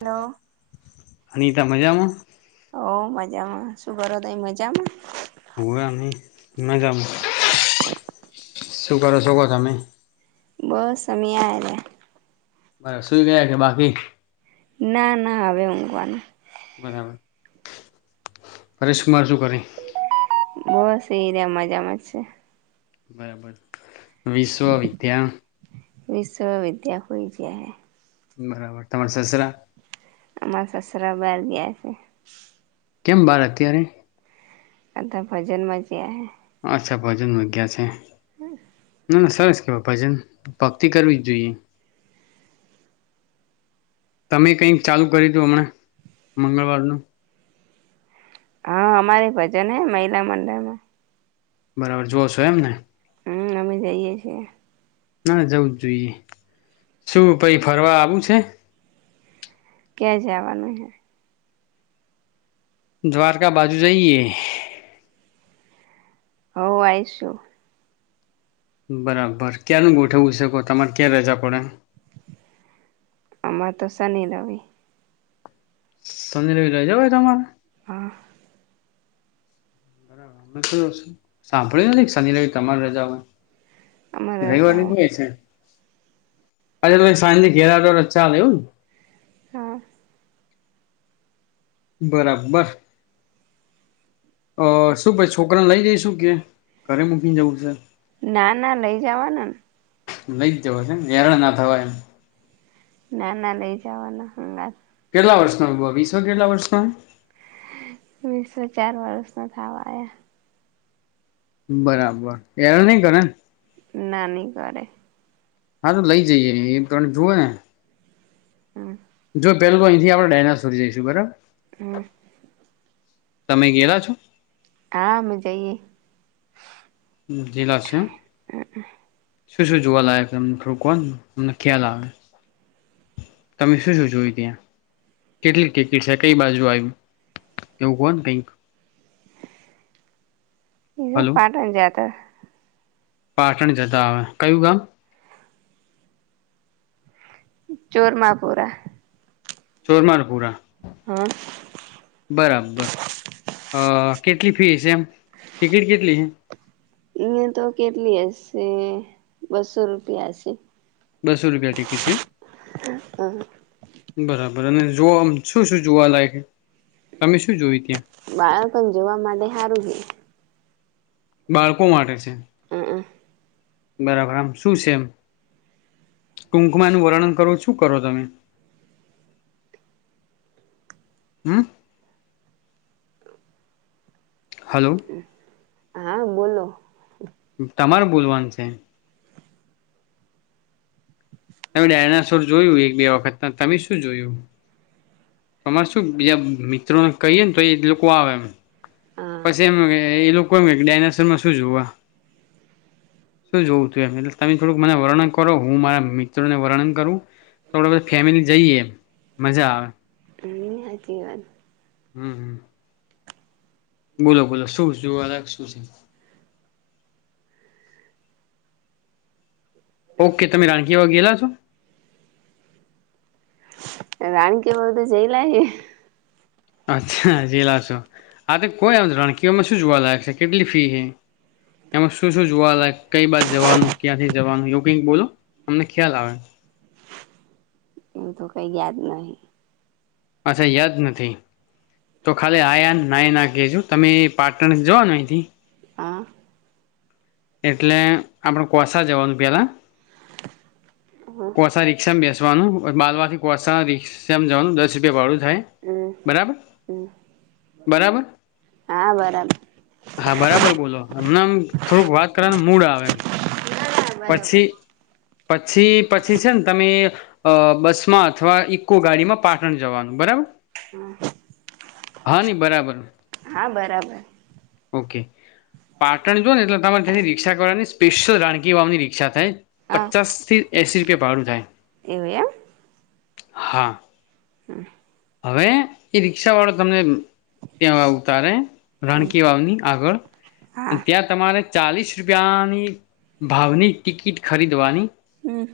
Hello Anita મજામાં? હો મજામાં શું કરો તમે મજામાં? [unintelligible] શું કરો છો ક તમે. બસ અમે આ રયા. બરા સુઈ ગયા કે બાકી? ના ના હવે ઊંઘવાનું. બરાબર પરેશ કુમાર શું કરે? બસ એ રહ્યા મજામાં છે. બરાબર વિશ્વ વિદ્યા વિશ્વ વિદ્યા હોય છે. બરાબર તમાર સસરા અમાર સસરા બાર ગયા છે. કેમ બાર અત્યારે? આતા ભજનમા [unintelligible] અચ્છા ભજન મા ગયા છે. [inaudible] ના સરસ કેવાય ભજન ભક્તિ કરવી જ જોઈએ. તમે કઈક ચાલુ કરી દું હમણાં મંગળવારનું હા અમારે ભજન હે મહિલા મંડળ માં બરાબર જોઓ છો એમને? હમ અમે જઈએ છીએ. ના જવું જ જોઈએ શું પહી ફરવા આવું છે. ક્યાં જાવાનું હે દ્વારકા બાજુ જઈએ હો આયશું બરાબર ક્યાંનું ગોઠવું છે કો તમારે ક્યાં રજા પડે? આમાંર તો શની રવિ શની રવી રજા હોય તમારે? હા. [unintelligible] સાંભળ્યું શનિ રવિ તમારે રજા હોય અમારે રવિવારની રજા હોય છે. અચછા તમે સાંજ ઘેલાતો ચાલે એવું હા. બરાબર. અ શું ભાઈ છોકરા લઈ જઈ શું કે ઘરે મૂકીને જવું છે? ના ના લઈ જાવાના લઈ જવા છે, હેરળ ના થવાય ના ના લઈ જાવાના હંગાત કેટલા વર્ષનો બ વિસો કેટલા વર્ષનો? વીસો ચાર વર્ષ ન થવા આયા બરાબર એર નઈ કરેને ના નઈ કરે હા તો લઈ જઈએ એ તણે જુવેને હમ. જો પેલું તો અહીંથી આપણે ડાયનાસોર જઈશું બરાબર હા. તમે ગેલા છો? હા અમે જઈએ ગેલા છે, એમ? [inaudible] શું શું જોવાલાયક અમને થોડું કોને અમને ખ્યાલ આવે તમે શું શું જોય ત્યાં? કેટલી ટીકિટ છે, કઈ બાજુ આવ્યું એવું કો ને કંઈક એ હલો પાટણ જાતા પાટણ જતા આવે કયું ગામ? ચોરમાપુરા. ચોરમારપુરા. હ. બરાબર અ કેટલી ફી છે, એમ ટિકિટ કેટલી છે? અહયા તો કેટલી હશે બસો રૂપિયા હશે બસો રૂપિયા ટિકિટ છે હ બરાબર જો શું શું જોવાલાયક તમે શું જોયું ત્યાં બાળકને જોવા માટે સારું છે બાળકો માટે છે અ હ બરાબર આમ શું છે એમ ટૂંકમાં એનુ વર્ણન કરવું શું કરો તમે [inaudible] હમ હાલો હા બોલો તમારે બોલવાનું છે તમે ડાયનાસોર જોયું એક બે વખત તમે શું જોયું તમારે શું બીજા મિત્રોને કહીએ ને તો એ લોકો આવે એમ હા પછી એમ એ લોકો એમ ડાયનાસોરમાં શું જોવા શું જોવું તું એટ તમે થોડુંક મને વર્ણન કરો હું મારા મિત્રોને વર્ણન કરું થોડા બધા ફેમિલી જઈએ એ મજા આવે હમ સાચી વાત હમ હમ બોલો બોલો શું અલગ શું છે ઓકે તમે રાણકી વા ગયેલા છો રાણી કે બ તો જઈ લ હ અચ્છા જ લશો આ તો કોય એમણ કઓમાં શું જોવા લયક છે કેટલી ફી છે એમાં શું શું જોવાલાય કઈ બાજ જવાનું ક્યાંથી જવાનું યો કિક બોલો અમને ખ્યાલ આવે એવું તો કઈ યાદ નહ અચછા યાદ નથી તો ખાલી આયા નાયા ના ક છ તમે પાટણ જવાનું અહીથી હા એટલે આપડ કોસાા જવાનું પેલા [inaudible] કોસાા, રિક્ષા બેસવાનું બાલવાથી કોષા રિક્ષા જવાનું દસ રૂપિયા વાળુ થાય હમ બરાબર હમ બરાબર હા બરાબર હા બરાબર બોલો અમને આમ થોડુંક વાત કરવાનું મૂડ આવે એમ હા બરોબર પછી પછી પછી છે ને તમે અ બસમાં અથવા ઈકો ગાડીમાં પાટણ જવાનું બરાબર હા હા નની બરાબર હા બરાબર ઓકે પાટણ જોુ ને એટલે તમારે તેની રિકક્ષા કરવાની સ્પેશિયલ રાણ વાની રીષા થાય પચાસ થી એસી રૂપિયા ભાડું થાય એવ એમ હા હવે એ રિક્ષા વાળો તમને ત્યા ઉતારે રાણકી વાવની હા આગળ ત્યા, તમારે ચાલીસ રૂપિયાની ભાવની ટિકિટ ખરીદવાની હમ્મ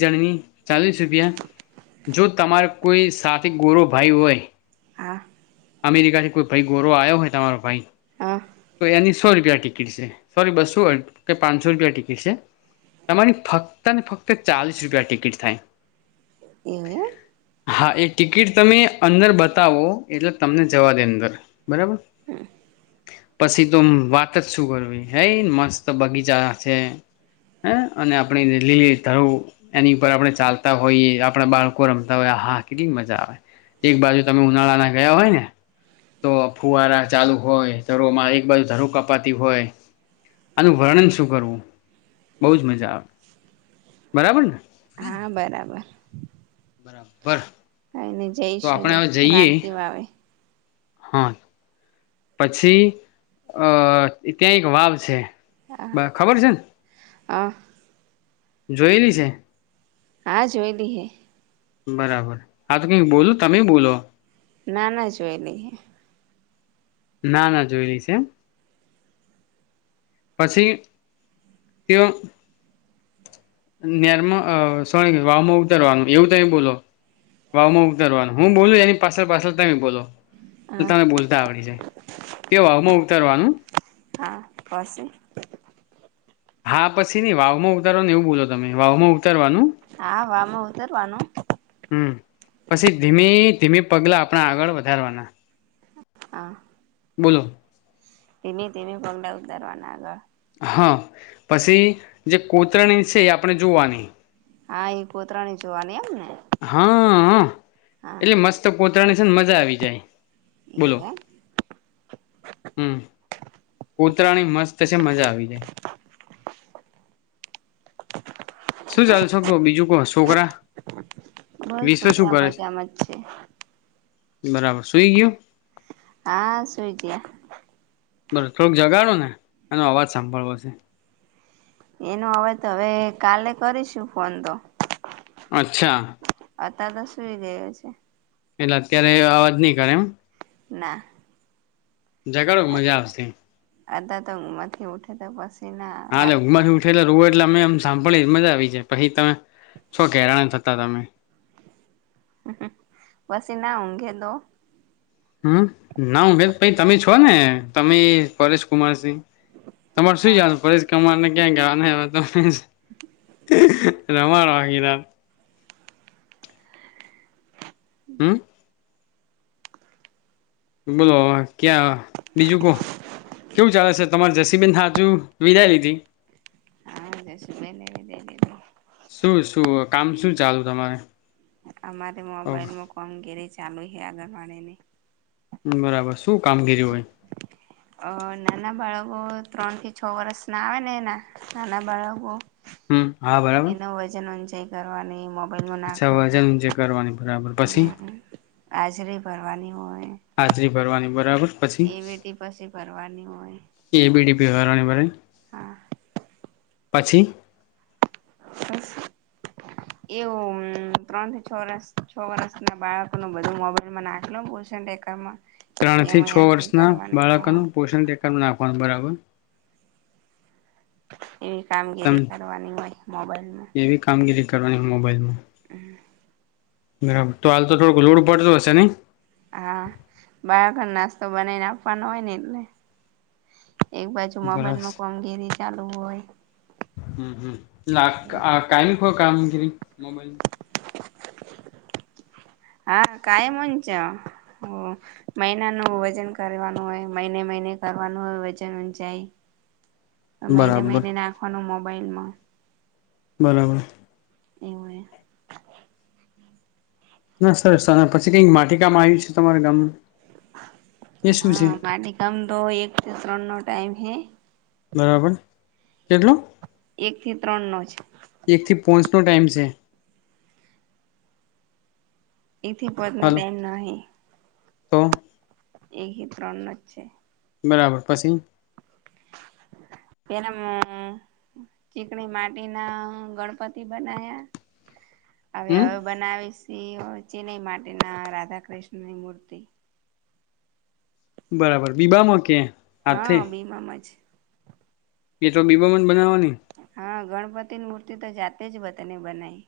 જણની, ચાલીસ રૂપિયા જો તમારે કોઈ સા ગોરુ ભાઈ હોય. હા અમેરિકા થી કોઈ ભાઈ ગોરો આવ્યો હોય, તમારો ભાઈ હા તો એની સો રૂપિયા ટિકિટ છે, સોરી બસું પાંચસો રૂપિયા ટિકિટ છે. તમારી ફક્ત ને ફક્ત ચાલીસ રૂપિયા ટિકિટ થાય એવમ હા, એ ટિકિટ તમે અંદર બતાવો. એટલે તમને જવા દે અંદર બરાબર પછી, તો વાત જ શું કરવી હે મસ્ત બગીચા છે. હ, અને આપણે લીલી ધર એની ઉપર આપણે ચાલતા હોઈએ આપણા બાળકો રમતા હોય. હા, કેટલી મજા આવે એક બાજુ તમે ઉનાળાના ગયા હોય ને તો ફુવારા ચાલુ હોય, ધરોમા એક બાજુ ધરું કપાતી હોય. આનુ, વર્ણન શું કરવું બહજ મજા આવે બરાબર ને હા, બરાબર બરાબર બર કઈને જઈશુ, તો રાકી વાવે હા પછી અ ત્યાં એક વાવ છે, ખબર છેને હા. જોયેલી છે. હા, જોયલીઈ હે બરાબર. હા તો કઈક બોલ તમે બોલો? ના ના જોઈ, લઈ, હ ના ના જોઈલી છે, એમ પછી તેઓ નેરમાં સો વાવામા ઉતરવાનુ એવુ, તો બોલો વાવમા ઉતરવાનુ હુ, બોલું એની પાછળ પાછલ તમે બોલો તો હા તને બોલતા આવડી જાય કે વાવ માં ઉતરવાનું પાશે? હા, પછી નઈ વાવમા ઉતારવાનુને, એવું બોલો તમે વાવમાં ઉતારવાનું હા, વાવમા ઉતારવાનુ હમ પછી ધીમે ધીમે પગલા આપણા આગળ વધારવાના. હા. બોલો! ધીમે, ધીમે પગલા ઉતારવાના આગળ હા, પછી જે કોતરણી છે એ આપણે જોવાની. હા, એ કોતરાની જોવાની એમને હા, એટલે મસ્ત કોતરાની છે ને મજા આવી જાય. બોલોલો! એવું એમ હમ. કૂતરાની, મસ્તશે મજા આવી જાય શું ચાલશે કહો, બીજુ કો છોકરા? બસ વિશ્વ શું છોકરા કરે મજામાં જ છે. બરાબર, સુઈ ગયું. હા, શઈ ગયા. બરો થોડુંક, જગાડો ને એનો અવાજ સાંભળવો છે. એનો હવે તો હવે કાલે કરીશું ફોન તો અચ્છા! અતા તો સુઈ ગયો છે, પેલા અત્યારે અવાજ નઈ કરે એમ ના ઝગાડો મજા આવશે, આધા તોમાંથી ઉઠે તો પાછી હાલે ઉંઘ માંથી ઉઠેલે રો એટલે અમે આમ સાંભળી મજા આવી છે, પછી તમે શો કેેરાણ થતા તમે વસી ના ઉંગે તો? હમ્મ, ના ઉભેં પાઈ તમે છો ને તમે પરેશ કુમારસિંહ, તમારે સુું ના જવાનું પરેશ કુમારને ક્યાં ગવા હ ત [unintelligible] હમ્મ બોલો ક્યાં બીજું કો? કેવું ચાલે છે? તમારે જસીબેન હ હજુ વિદાય લીધી હા, સુુંમે લ લ જીું શું શું કામ શું ચાલુ તમારે? અમારે મોબાઈલમાં કામગીરી ચાલુ છે, આંગણવાડીની બરાબર, શું કામગીરી હોય? અ નાના બાળકો અ ત્રણ થી છ વર્ષ ના આવે ને એના નાના બાળકો હમ, હા બરાબર તે કરવાની બલલો અચ્છા નાખવાને વજન જે કરવાની બરાબર પછી હાજરી ભરવાની હોય હાજરી ફરવાની હોય, એ બેટી પછી ભરવાની હોય, બેહારાની ભરીન હા, પછી બસ એવું અમ ત્રણ થી છ વર્ષ છ વર્ષના બાળકોનું બધું મોબાઈલમાં નાખલો પોષન ટેકરમાં. ત્રણ થી એમાં છ એન્ટ્રી વર્ષના કરવાની બાળકોનું પોષણ ટેકાણ નાખવાનું બરા બર. એવી કામગીરી કરવાની હોય મોબાઈલમાં. એવી કામગીરી કરવાની મોબાઈલમાં. હ. બરાબર તો હાલ તો થોડુંક લોડ પડતો હશે ને નઇ હા, બરાખર નાસ્તો બનાવીને આપવાનો હોય ને એટલે એક બાજુ મોબાઈલમાં કોમગીરી ચાલુ હોય, હમ્મ હમ્મ નાક‌ આ કાઈ નખ કામગીરી મોબાઈલ હા, કાઈ મન છે હમ્મ મહિનાનું વજન કરવાનું હોય મહિને મહિને કરવાનું હોય વજન ઊંચાઈ મહિને બરાબર મહિને નાખવાનું મોબાઈલમાં બરાબર એવુંયે ના સર સાર પછી કંઈક માટી કામમાં આવ્યું છે, તમારા ગામમાં હા, માટી કામ તો એક થી ત્રણ નો ટાઈમ હૈ. બરાબર કેટલું એક થી ત્રણ નો જ પોચનો ટાઈમ છે, એથી પોચના હાલો ટાઈમ નાહી, તો એક હી ત્રણ નો જ છે, બરાબર પછી પેલા મુ ચીકણી માટી ના ગણપતિ બનાયા. [inaudible] હવે હમ હવે બનાવીશી ચિનઈ માટીના રાધા કૃષ્ણની મૂર્તિ. બરાબર બીબામાં કે. હાથે હા બીમામ જ. એ તો બીબામાજ બનાવવાની. હા ગણપતિની મૂર્તિ તો જાતે વતને બનાવી.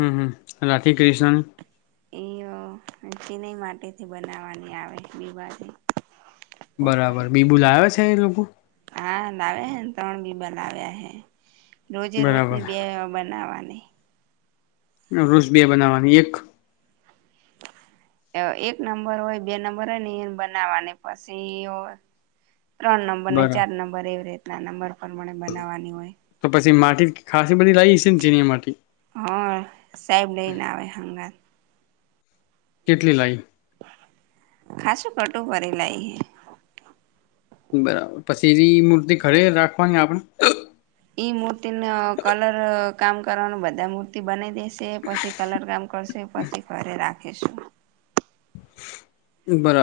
હમ હમ રાખી ક્રીષ્ણ. એ અ ચીનય માટેથી બનાવાની આવે બીબાથી. કોતરણી થ રવું. હા લાવ્યા હે ને ત્રણ બીબા લાવ્યા હે. રોજે બરાબર રોજની બે બનાવવાની. રો રુષ બે બનાવવાની એક. એક નંબર હોય બે નંબર હોય ને એ બનાવાને પછી હો. ત્રણ નંબર ને બરાબર ચાર નંબર એવી રીતના નંબર પરમણે બનાવાની હોય. કેટ ખાસી બધી લાવી હસે ને છે ને ચીની માટી. હા સાહેબ લઈને આવે હંગાત. કેટલી લાઈ. ખાસું કટું પ લ બરાબર પછીવી મૂર્તિ ઘરે રાખવાની આપણે એ મૂર્તિ ન કલર કામ કરવાનું બધા મૂર્તિ બનાવી દેશે પછી કલર કામ કરશે પછી ઘરે રાખીશું [inaudible]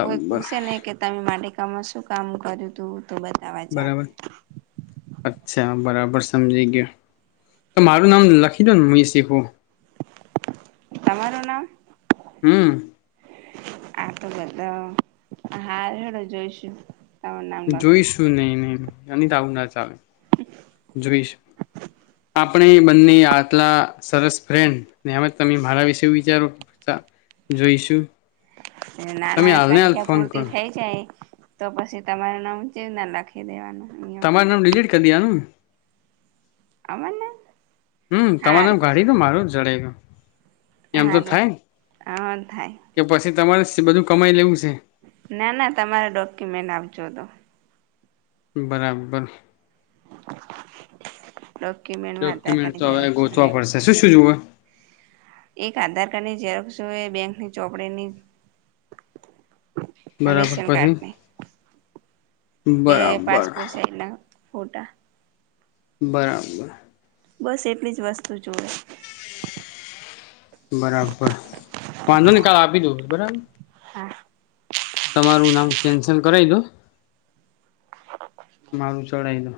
કોઈ પૂછ નને કે તમે મારી કામમાં શું કામ કર્યું તું તો બતાવા ચાલ બરાબર અચ્છા બરાબર ર સમજી ગયો તો મારું નામ લખી દો ને હું શીખું મારો નામ હમ આ તો બધા હા હેડો જોઈશું તમારું નામ લખી જોઈશું દઈશું નહી નહી એ ત આવું ના ચાલે જોઈશ આપણે બંને આટલા સરસ ફ્રેન્ડનેમ તમે મારા વિશે વિચારો જોઈશું તમે નાના હાલને હાલ સંખ્યા ફોન પૂરતી કરો થઈ જાય તો પછી તમારું નામ જવ ના લખી દેવાનું તમારે નામ ડિલીટ કરી દનું અમરને હમ તમારે હારું ગાડી તો મારું જ જડ ગય એમ તો હારું થાય હ થાય કે પછી તમારે બધું કમાઈ લેવું છે ના ના તમારે ડોક્યુમેન્ટ આપજો તોો બરાબર [inaudible] ડોક્યુમેન્ટમાં આધાર કાર્ડની ડોક્યુમેન્ટ ઝેરોક્ષ ને ગોતવા એવું જોવે. પડશે શું શું જુવ એક આધાર કાર્ડ ની જ ઝેરો જો એ બેંકની ચોપડીની બરાબર રેશન પછી કાર્ડની બે બરાબર પાસપોર્ટ સાઈઝ ના ફોટા બરાબર બસ એટલી જ વસ્તુ જોુઓ બરાબર વાંધો નિકાલ આપી દું બરાબર [inaudible] તમારું નામ કેન્સલ કરાવી દો મારું ચડાય તો